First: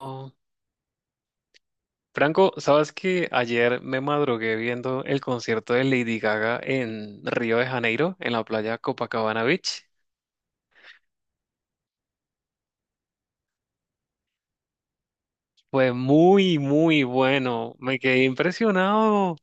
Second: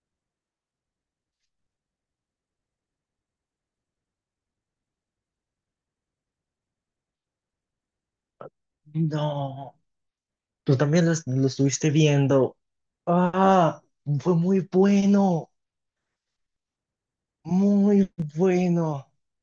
Oh. Franco, ¿sabes que ayer me madrugué viendo el concierto de Lady Gaga en Río de Janeiro, en la playa Copacabana No, Beach? tú también lo estuviste viendo. Ah, fue muy bueno, Fue muy, muy bueno. Me muy quedé bueno. impresionado.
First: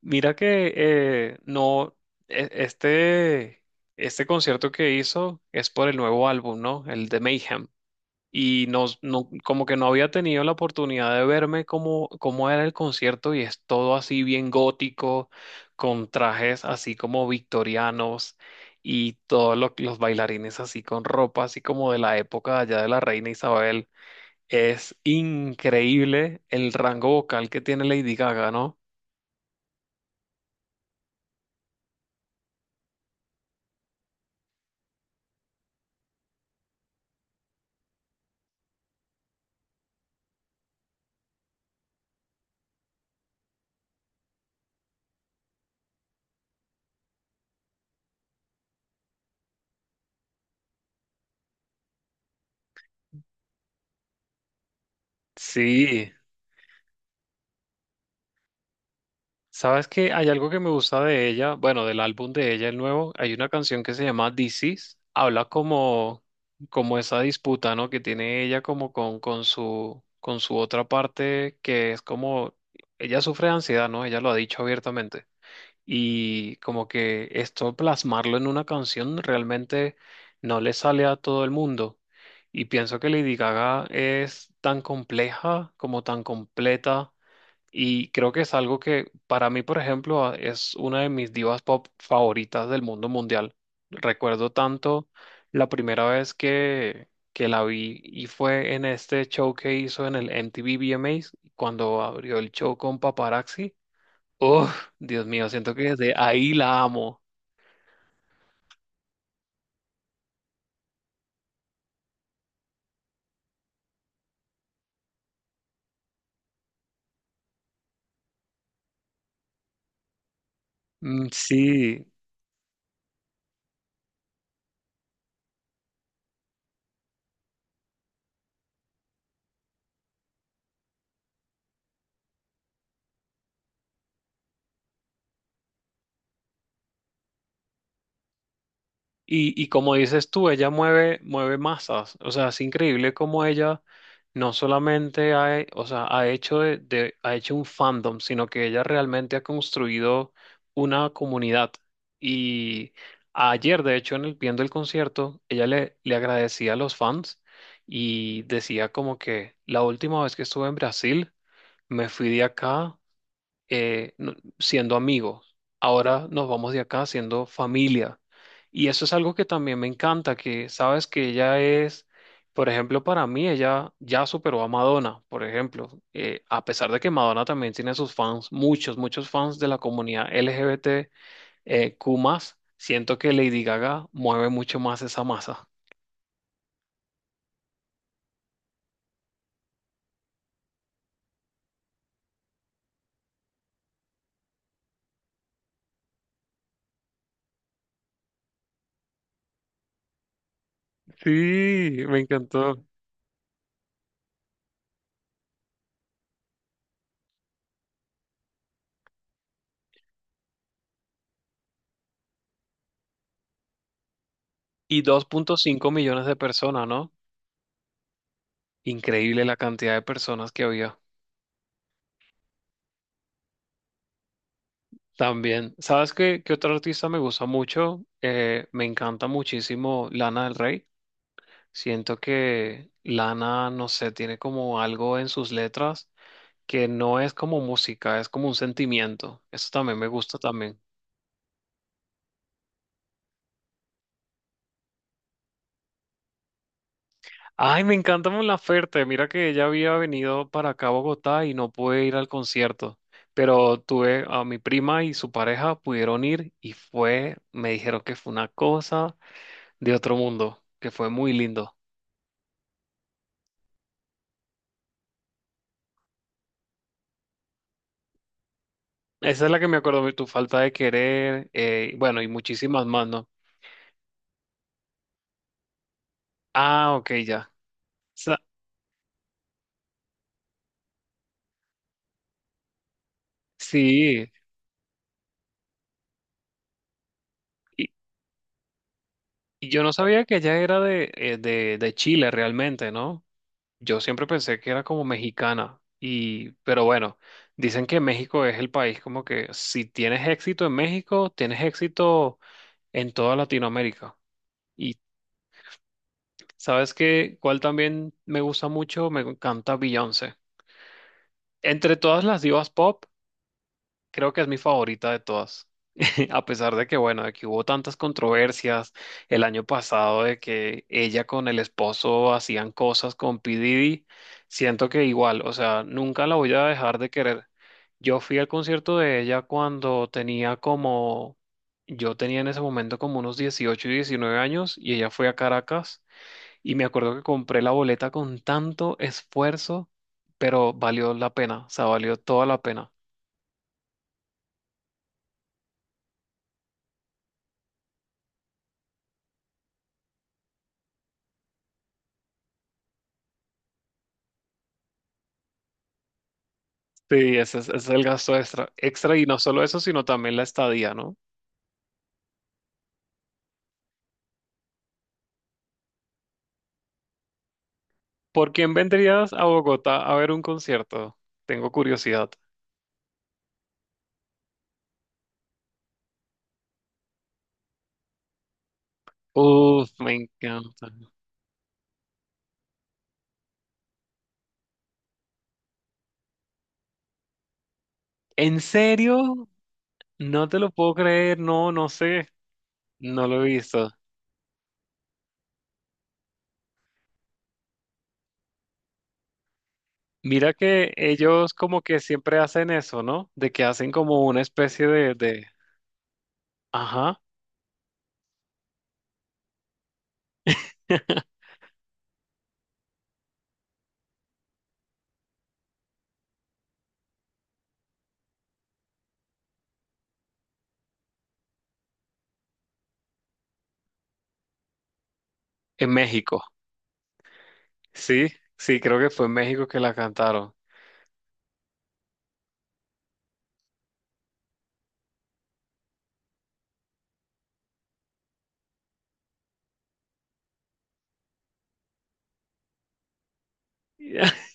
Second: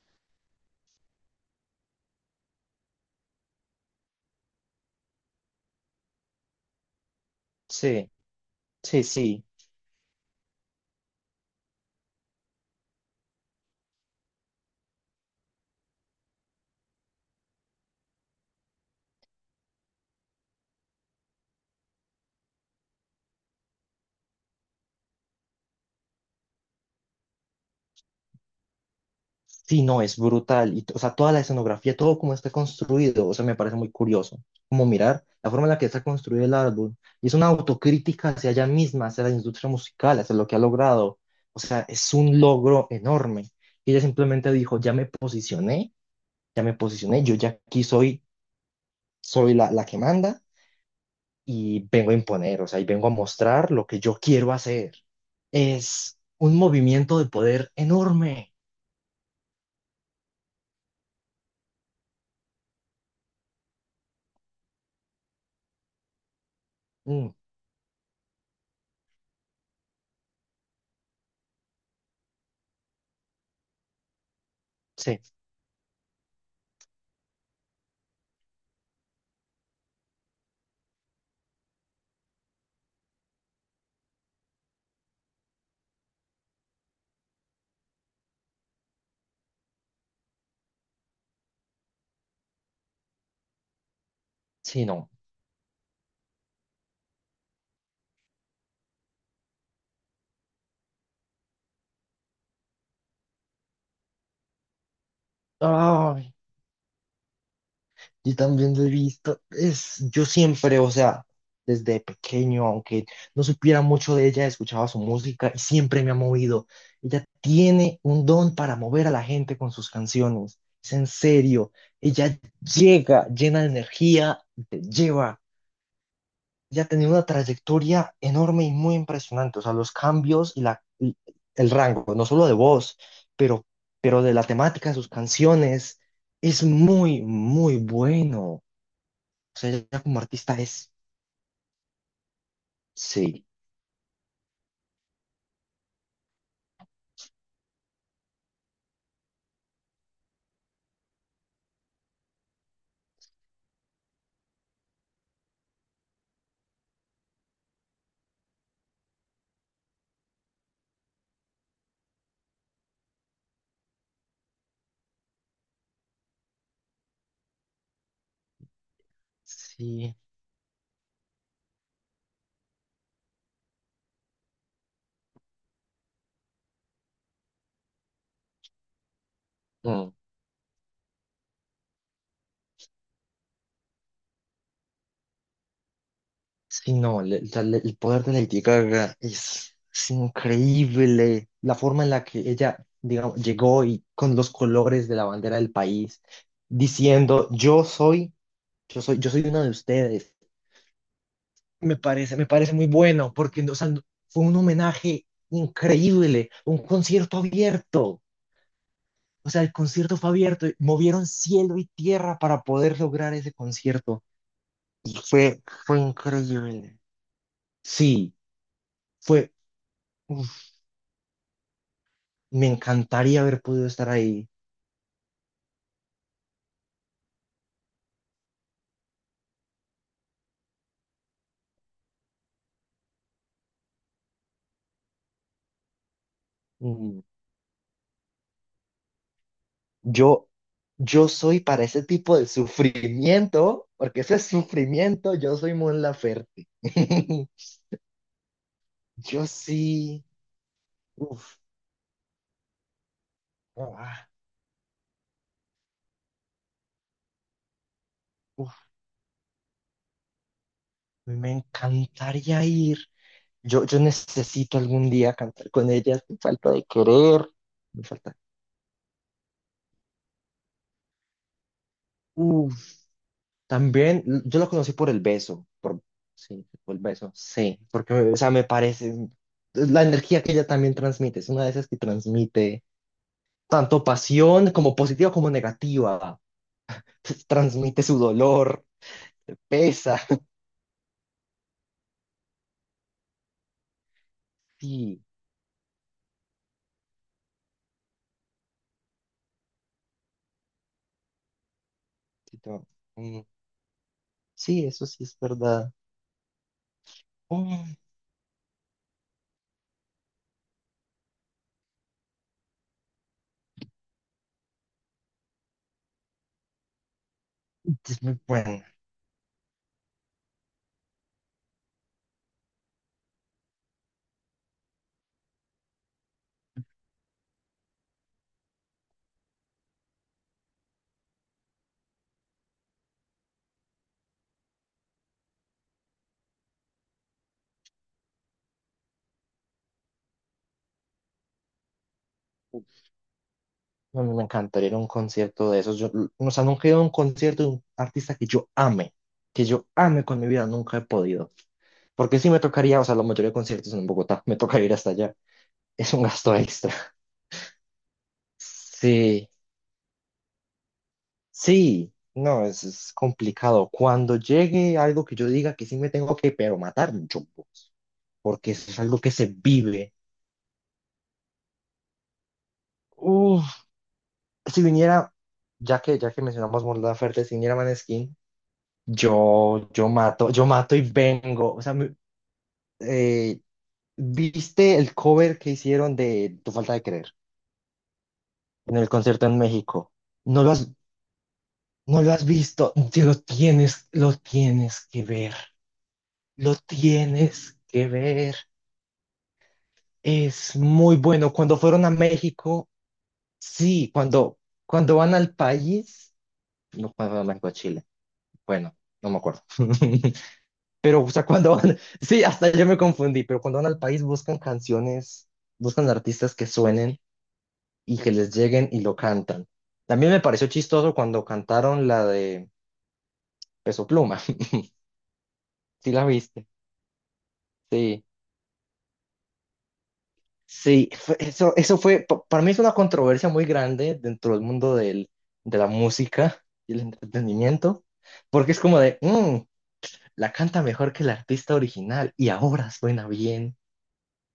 Mira que no, este, este concierto que hizo es por el nuevo álbum, ¿no? El de Mayhem. Sí, Y sí, sí. como que no había tenido la oportunidad de verme cómo, cómo era el concierto y es todo así bien gótico, con trajes así como victorianos y todos los bailarines así con ropa así como de la época allá de la reina Isabel. Es increíble el rango vocal que tiene Lady Gaga, ¿no? Sí, no, es brutal. O sea, toda la escenografía, todo como está construido, o sea, me parece muy curioso. Como mirar la forma en la que está construido el álbum. Y es una autocrítica hacia ella misma, hacia la industria musical, hacia lo que ha logrado. O sea, es un logro enorme. Y ella simplemente dijo, ya me posicioné, yo ya aquí soy, soy la que manda y vengo a imponer, o sea, y vengo a mostrar lo que yo quiero hacer. Sí. Es un movimiento de poder enorme. Sabes que hay algo que me gusta de ella, bueno, del álbum de ella, el nuevo, hay una canción que se llama This Is, habla como, como esa Mm, disputa, ¿no? Que tiene ella como con su otra parte, que es como, ella sufre de ansiedad, ¿no? Ella lo ha dicho sí, abiertamente. Y como que esto plasmarlo en una canción realmente no le sale a todo el mundo. Y pienso que Lady Gaga es tan compleja como tan completa y creo que es algo que para mí, por ejemplo, es una de mis divas pop favoritas del mundo mundial. Recuerdo sí, tanto no. la primera vez que la vi y fue en este show que hizo en el MTV VMAs, cuando abrió el show con Paparazzi. Uf, Dios mío, siento que desde Ay, ahí la amo. yo también lo he visto. Es, yo siempre, o sea, desde pequeño, aunque no supiera mucho de ella, escuchaba su música y siempre me ha movido. Ella tiene un don para mover a la gente con sus canciones. Es en Mm. serio. Sí. Ella llega llena de energía, y te lleva. Ya tenía una trayectoria enorme y muy impresionante. O sea, los cambios y la, y el rango, no solo de voz, pero, pero de la temática de sus canciones, es muy, muy bueno. O Y sea, como ella como dices tú, artista ella es, mueve, mueve masas. O sea, es increíble cómo sí, ella no solamente ha, o sea, ha hecho ha hecho un fandom, sino que ella realmente ha construido una comunidad. Y ayer, de hecho, en el, viendo el concierto, ella le, le agradecía a los fans y decía como que la última vez que estuve en Brasil, me fui de acá siendo amigos. Ahora nos vamos de acá siendo familia. Y eso es algo que también me sí, encanta, que sabes que ella es, por ejemplo, para mí ella ya superó a Madonna, por ejemplo. A pesar de que Madonna también tiene sus fans, muchos, muchos fans de la mm, comunidad LGBT, Q+, más, siento que Lady Gaga mueve mucho más esa masa. sí, no, el poder de Lady Gaga es increíble. La forma en la que ella, digamos, llegó y con los colores de la bandera del país, diciendo, yo soy... Yo soy, yo soy una de ustedes. Me Sí, me parece, me parece encantó. muy bueno, porque o sea, fue un homenaje increíble, un concierto abierto. O sea, el concierto fue abierto, y movieron cielo y tierra para poder lograr ese concierto. Y Y fue, 2.5 fue millones de personas, increíble. ¿no? Sí, Increíble fue, la cantidad de uf, personas que había. me encantaría haber podido estar ahí. También, ¿sabes qué, qué otro artista me gusta mucho? Me encanta muchísimo Lana del Rey. Siento que Lana, no sé, tiene como algo en sus letras que no Mm, es como música, es como un sentimiento. Eso también me gusta Yo, también. yo soy para ese tipo de sufrimiento, porque ese es sufrimiento, yo soy Mon Laferte. Ay, me encanta Mon Laferte. Mira Yo que ella había sí, venido para acá a Bogotá y uf, no pude ir al concierto, pero tuve ah, a mi prima y su pareja pudieron ir y fue, me dijeron que fue una uf, cosa de otro mundo, que fue muy me lindo. encantaría ir. Yo necesito algún día cantar con ellas. Me falta de querer. Me falta. Esa es la que me acuerdo, de tu falta de querer, bueno, y muchísimas Uf, más, ¿no? también yo la conocí por el beso. Por, sí, Ah, por el ok, beso. ya. Sí, porque, o Sa- sea, me parece. La energía que ella también transmite. Es una de esas que transmite tanto sí, pasión como positiva como negativa. y, Transmite su dolor. Te y yo no pesa. sabía que ella era de Chile realmente, ¿no? Yo siempre pensé que era como Sí, mexicana, y, pero bueno, dicen que México es el país como que si tienes éxito en México, tienes éxito sí, no, en toda mm, Latinoamérica. sí, Y eso sí es verdad. ¿sabes qué? ¿Cuál Mm, también me gusta mucho? Me encanta Beyoncé. Entre todas las divas pop. Creo que es mi favorita de todas. A pesar de que, bueno, de que hubo tantas es muy buena. controversias el año pasado de que ella con el esposo hacían cosas con P. Diddy, siento que igual, o sea, nunca la voy a dejar de querer. Yo fui al concierto de ella cuando tenía como, yo tenía en ese momento como unos 18 y 19 años y ella fue a Caracas y me acuerdo que compré la boleta con tanto esfuerzo, pero valió la pena, o sea, valió toda la pena. A mí me encantaría ir a un concierto de esos. Yo, o sea, nunca he ido a un concierto de un artista que yo ame con mi vida, nunca he podido. Porque sí me tocaría, o sea, la mayoría de conciertos son en Bogotá, me toca ir hasta allá. Es un gasto extra. Sí, ese es el gasto extra, extra y no Sí, solo eso, sino también la estadía, ¿no? sí, no, es complicado. Cuando llegue algo que yo diga que sí me tengo que, pero matar, mucho, ¿Por porque quién eso es algo que vendrías a se Bogotá vive. a ver un concierto? Tengo curiosidad. Uf, si viniera, ya que mencionamos Mon Laferte, si viniera Maneskin, yo, Uf, me yo encanta. mato y vengo. O sea, eh, ¿viste el cover que hicieron de Tu Falta de Creer ¿En en el concierto serio? en México? No te No lo lo has, puedo creer, no, no no sé, lo has visto. No lo he visto. Lo tienes que ver. Lo tienes que ver. Mira Es que muy ellos bueno. Cuando como que fueron a siempre hacen México, eso, ¿no? De que hacen sí, como una cuando, especie cuando van de... al país, no Ajá, cuando van a México, a Chile. Bueno, no me acuerdo. Pero, o sea, cuando van, sí, hasta yo me confundí, pero cuando van al país buscan canciones, buscan artistas que suenen y que les lleguen y lo cantan. También me pareció chistoso cuando cantaron la de Peso Pluma. en Sí, la México. viste. Sí, Sí, sí, creo que fue en México que la cantaron. sí, eso, eso fue, para mí es una controversia muy grande dentro del mundo del, de la música y el entretenimiento, porque es como de, "Mm, la canta mejor que el artista original y ahora suena bien,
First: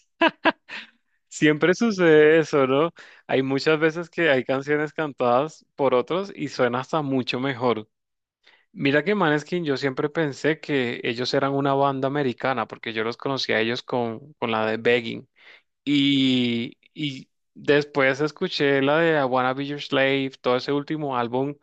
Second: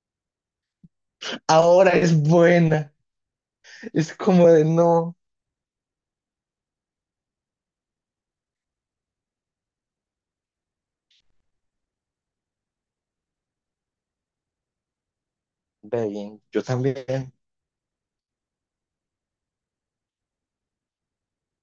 Siempre ahora es sucede eso, ¿no? buena". Hay muchas veces Es que hay como de canciones no. cantadas por otros y suena hasta mucho mejor. Mira que Maneskin, yo siempre pensé que ellos eran una banda americana, porque yo los conocí a ellos con la de Begging. Ve, yo Y también. después escuché la de I Wanna Be Your Slave, todo ese último álbum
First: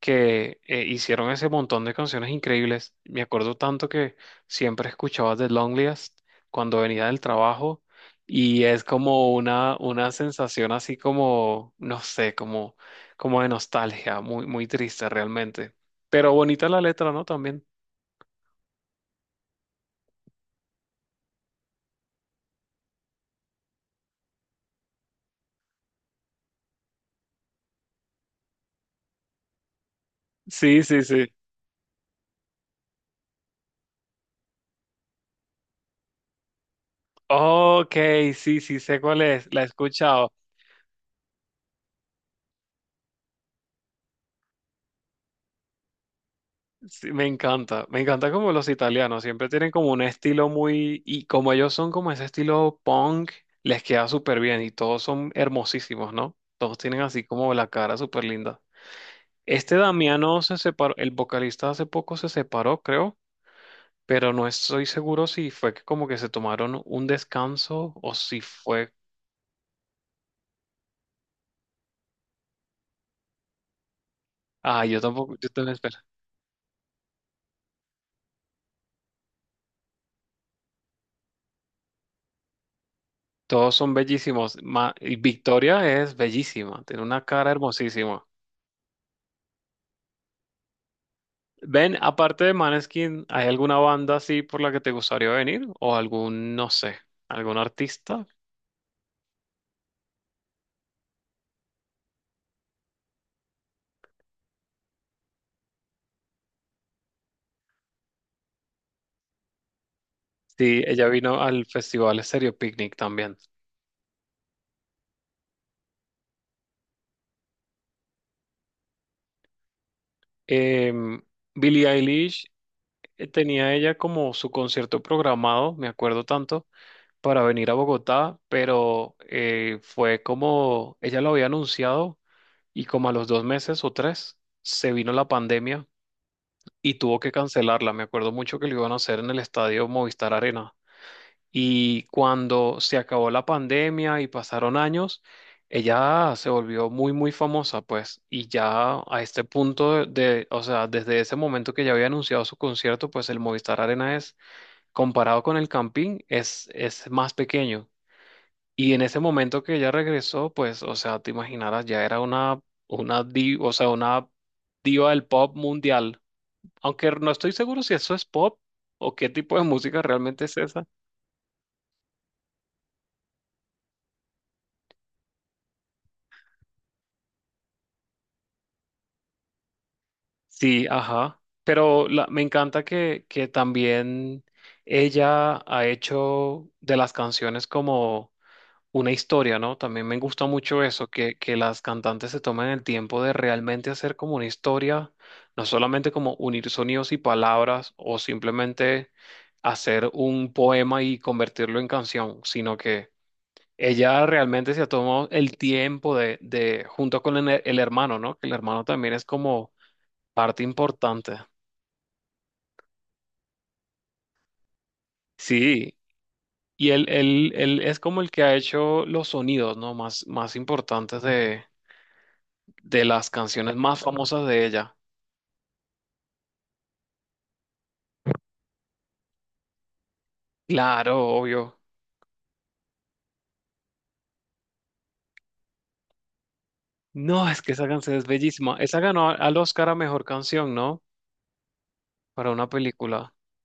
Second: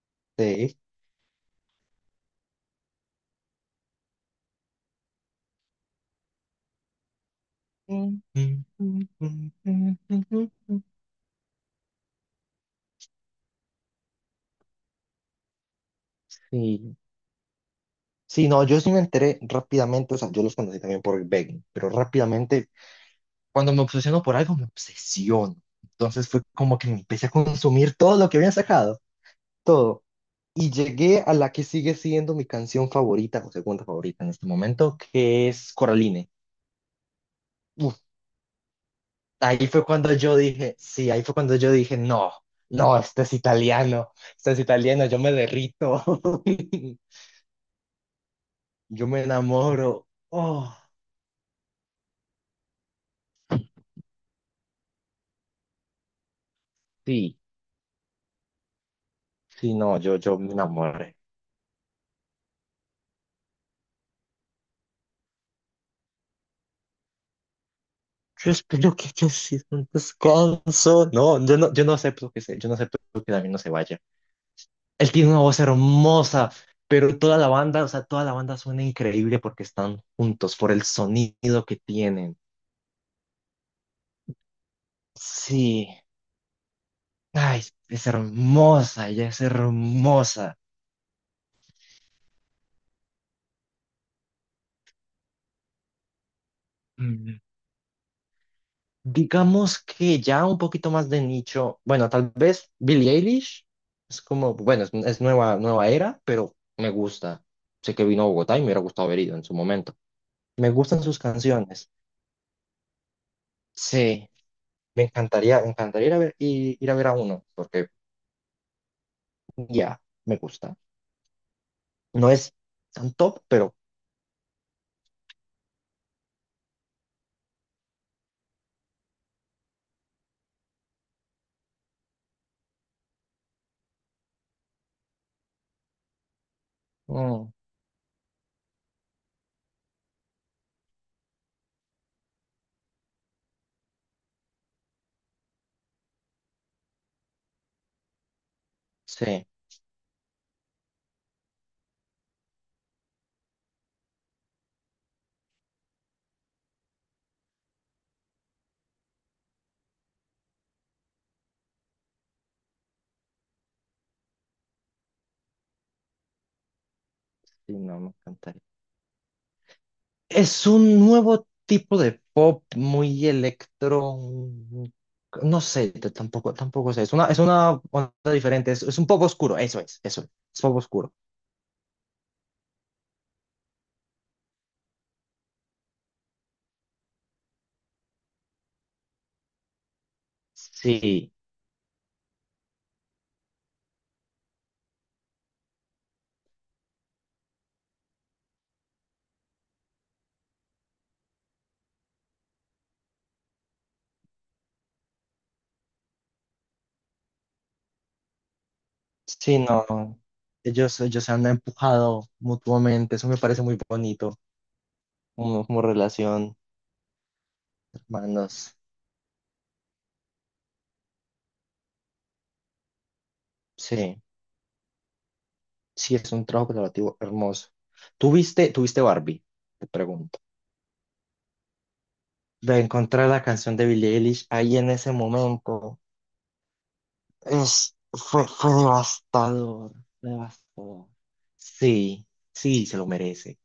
que Sí. Hicieron ese montón de canciones increíbles. Me acuerdo tanto que siempre escuchaba The Loneliest cuando venía del trabajo y es como una sensación así como, no sé, como, como de nostalgia, muy, muy triste realmente. Pero bonita la Sí. letra, ¿no? También. Sí, no, yo sí me enteré rápidamente, o sea, yo los conocí también por Begging, pero rápidamente, cuando me obsesiono por algo, me obsesiono. Entonces fue como que me empecé a consumir todo lo que habían sacado, todo. Y Sí, sí, llegué sí. a la que sigue siendo mi canción favorita o segunda favorita en este momento, que es Coraline. Ok, sí, sí, sé cuál es, la he Ahí fue cuando escuchado. yo dije, sí, ahí fue cuando yo dije, no, no, este es italiano, yo me derrito, Sí, me encanta como los yo italianos me siempre tienen como un enamoro. estilo Oh, muy, y como ellos son como ese estilo punk, les queda súper bien y todos son hermosísimos, ¿no? Todos tienen así sí, como la cara súper linda. sí, Este no, yo Damiano me se separó, el enamoré. vocalista hace poco se separó, creo, pero no estoy seguro si fue que como que se tomaron un descanso o si Yo fue... espero que haya sido un descanso. No, yo no, yo no acepto que se, yo no acepto que David no se vaya. Ah, yo Él tiene tampoco, una yo voz también espero. hermosa, pero toda la banda, o sea, toda la banda suena increíble porque están juntos por el sonido que tienen. Todos son bellísimos. Y Sí. Victoria es bellísima, tiene una cara Ay, es hermosísima. hermosa, ella es hermosa. Ven, aparte de Maneskin, ¿hay alguna banda así por la que te gustaría venir? ¿O algún, no sé, Mm, algún artista? digamos que ya un poquito más de nicho. Bueno, tal vez Billie Eilish es como, bueno, es nueva, nueva era, pero me gusta. Sé que vino a Bogotá y me hubiera gustado haber ido en su momento. Me Sí, gustan ella sus vino al canciones. festival Stereo Picnic también. Sí, me encantaría ir a ver, ir a ver a uno, porque ya, me gusta. Em, Billie No Eilish es tan top, tenía pero ella como su concierto programado, me acuerdo tanto, para venir a Bogotá, pero fue como ella lo había anunciado y como a los dos meses o tres se vino la pandemia y tuvo que mm, cancelarla. Me acuerdo mucho que lo iban a hacer en el estadio Movistar Arena. Y cuando se acabó la pandemia y pasaron años, ella se volvió muy, muy famosa, pues. Y ya a este sí, punto de, o sea, desde ese momento que ya había anunciado su concierto, pues el Movistar Arena es, comparado con el Campín, es más pequeño. Y en ese momento que ella regresó, pues, o sea, te imaginarás, ya era una, o sea, una diva del pop mundial. Aunque no estoy sí, seguro si no, me eso es pop encantaría. o qué tipo de música realmente es Es esa. un nuevo tipo de pop muy electro, un- no sé, tampoco, tampoco sé. Es una onda diferente, es un pop oscuro, eso es pop Sí, oscuro. ajá. Pero me encanta que también ella ha hecho de las canciones como una historia, ¿no? También me gusta mucho eso, Sí, que las cantantes se tomen el tiempo de realmente hacer como una historia, no solamente como unir sonidos y palabras o simplemente hacer un poema y convertirlo en canción, sino que ella realmente se ha tomado el tiempo de junto con el hermano, ¿no? Que el hermano también es sí, como no. parte Ellos se importante. han empujado mutuamente, eso me parece muy bonito, como, como Sí, relación, y él es como el que ha hermanos. hecho los sonidos, ¿no? Más, más importantes de las canciones más Sí, famosas de ella. sí, es un trabajo colaborativo hermoso. ¿Tú viste? ¿Tuviste, viste Barbie? Te pregunto. Claro, obvio. De encontrar la canción de Billie Eilish ahí en ese momento. No, es que esa Es, canción es fue, fue bellísima. Esa ganó al Oscar devastador, a mejor canción, ¿no? devastador. Sí, Para una sí, se lo película. merece,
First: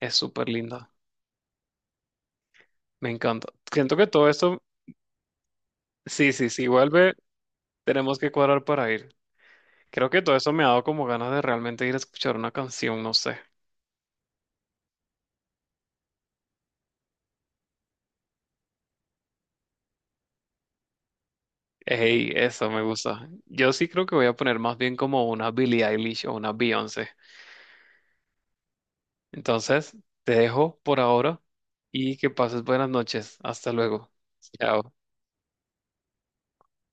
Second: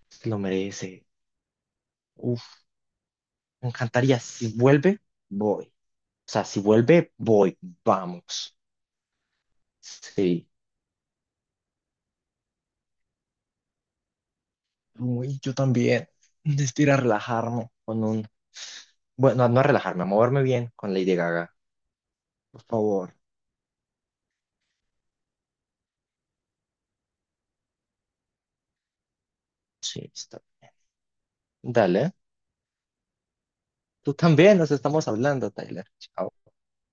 Es se lo súper linda. merece. Uf, Me encanta. me Siento que encantaría. todo Si esto, vuelve, voy. O sí, sea, sí, si sí, vuelve, vuelve, voy, tenemos que vamos. cuadrar para ir. Creo que todo Sí. eso me ha dado como ganas de realmente ir a escuchar una canción, no sé. Uy, yo también. Necesito ir a relajarme con un... Bueno, no a relajarme, a moverme bien con Lady Gaga. Hey, Por eso me favor. gusta. Yo sí creo que voy a poner más bien como una Billie Eilish o una Beyoncé. Entonces, Sí, te está. dejo por ahora Dale. y que pases buenas noches. Hasta luego. Tú también, nos Chao. estamos hablando, Tyler. Chao.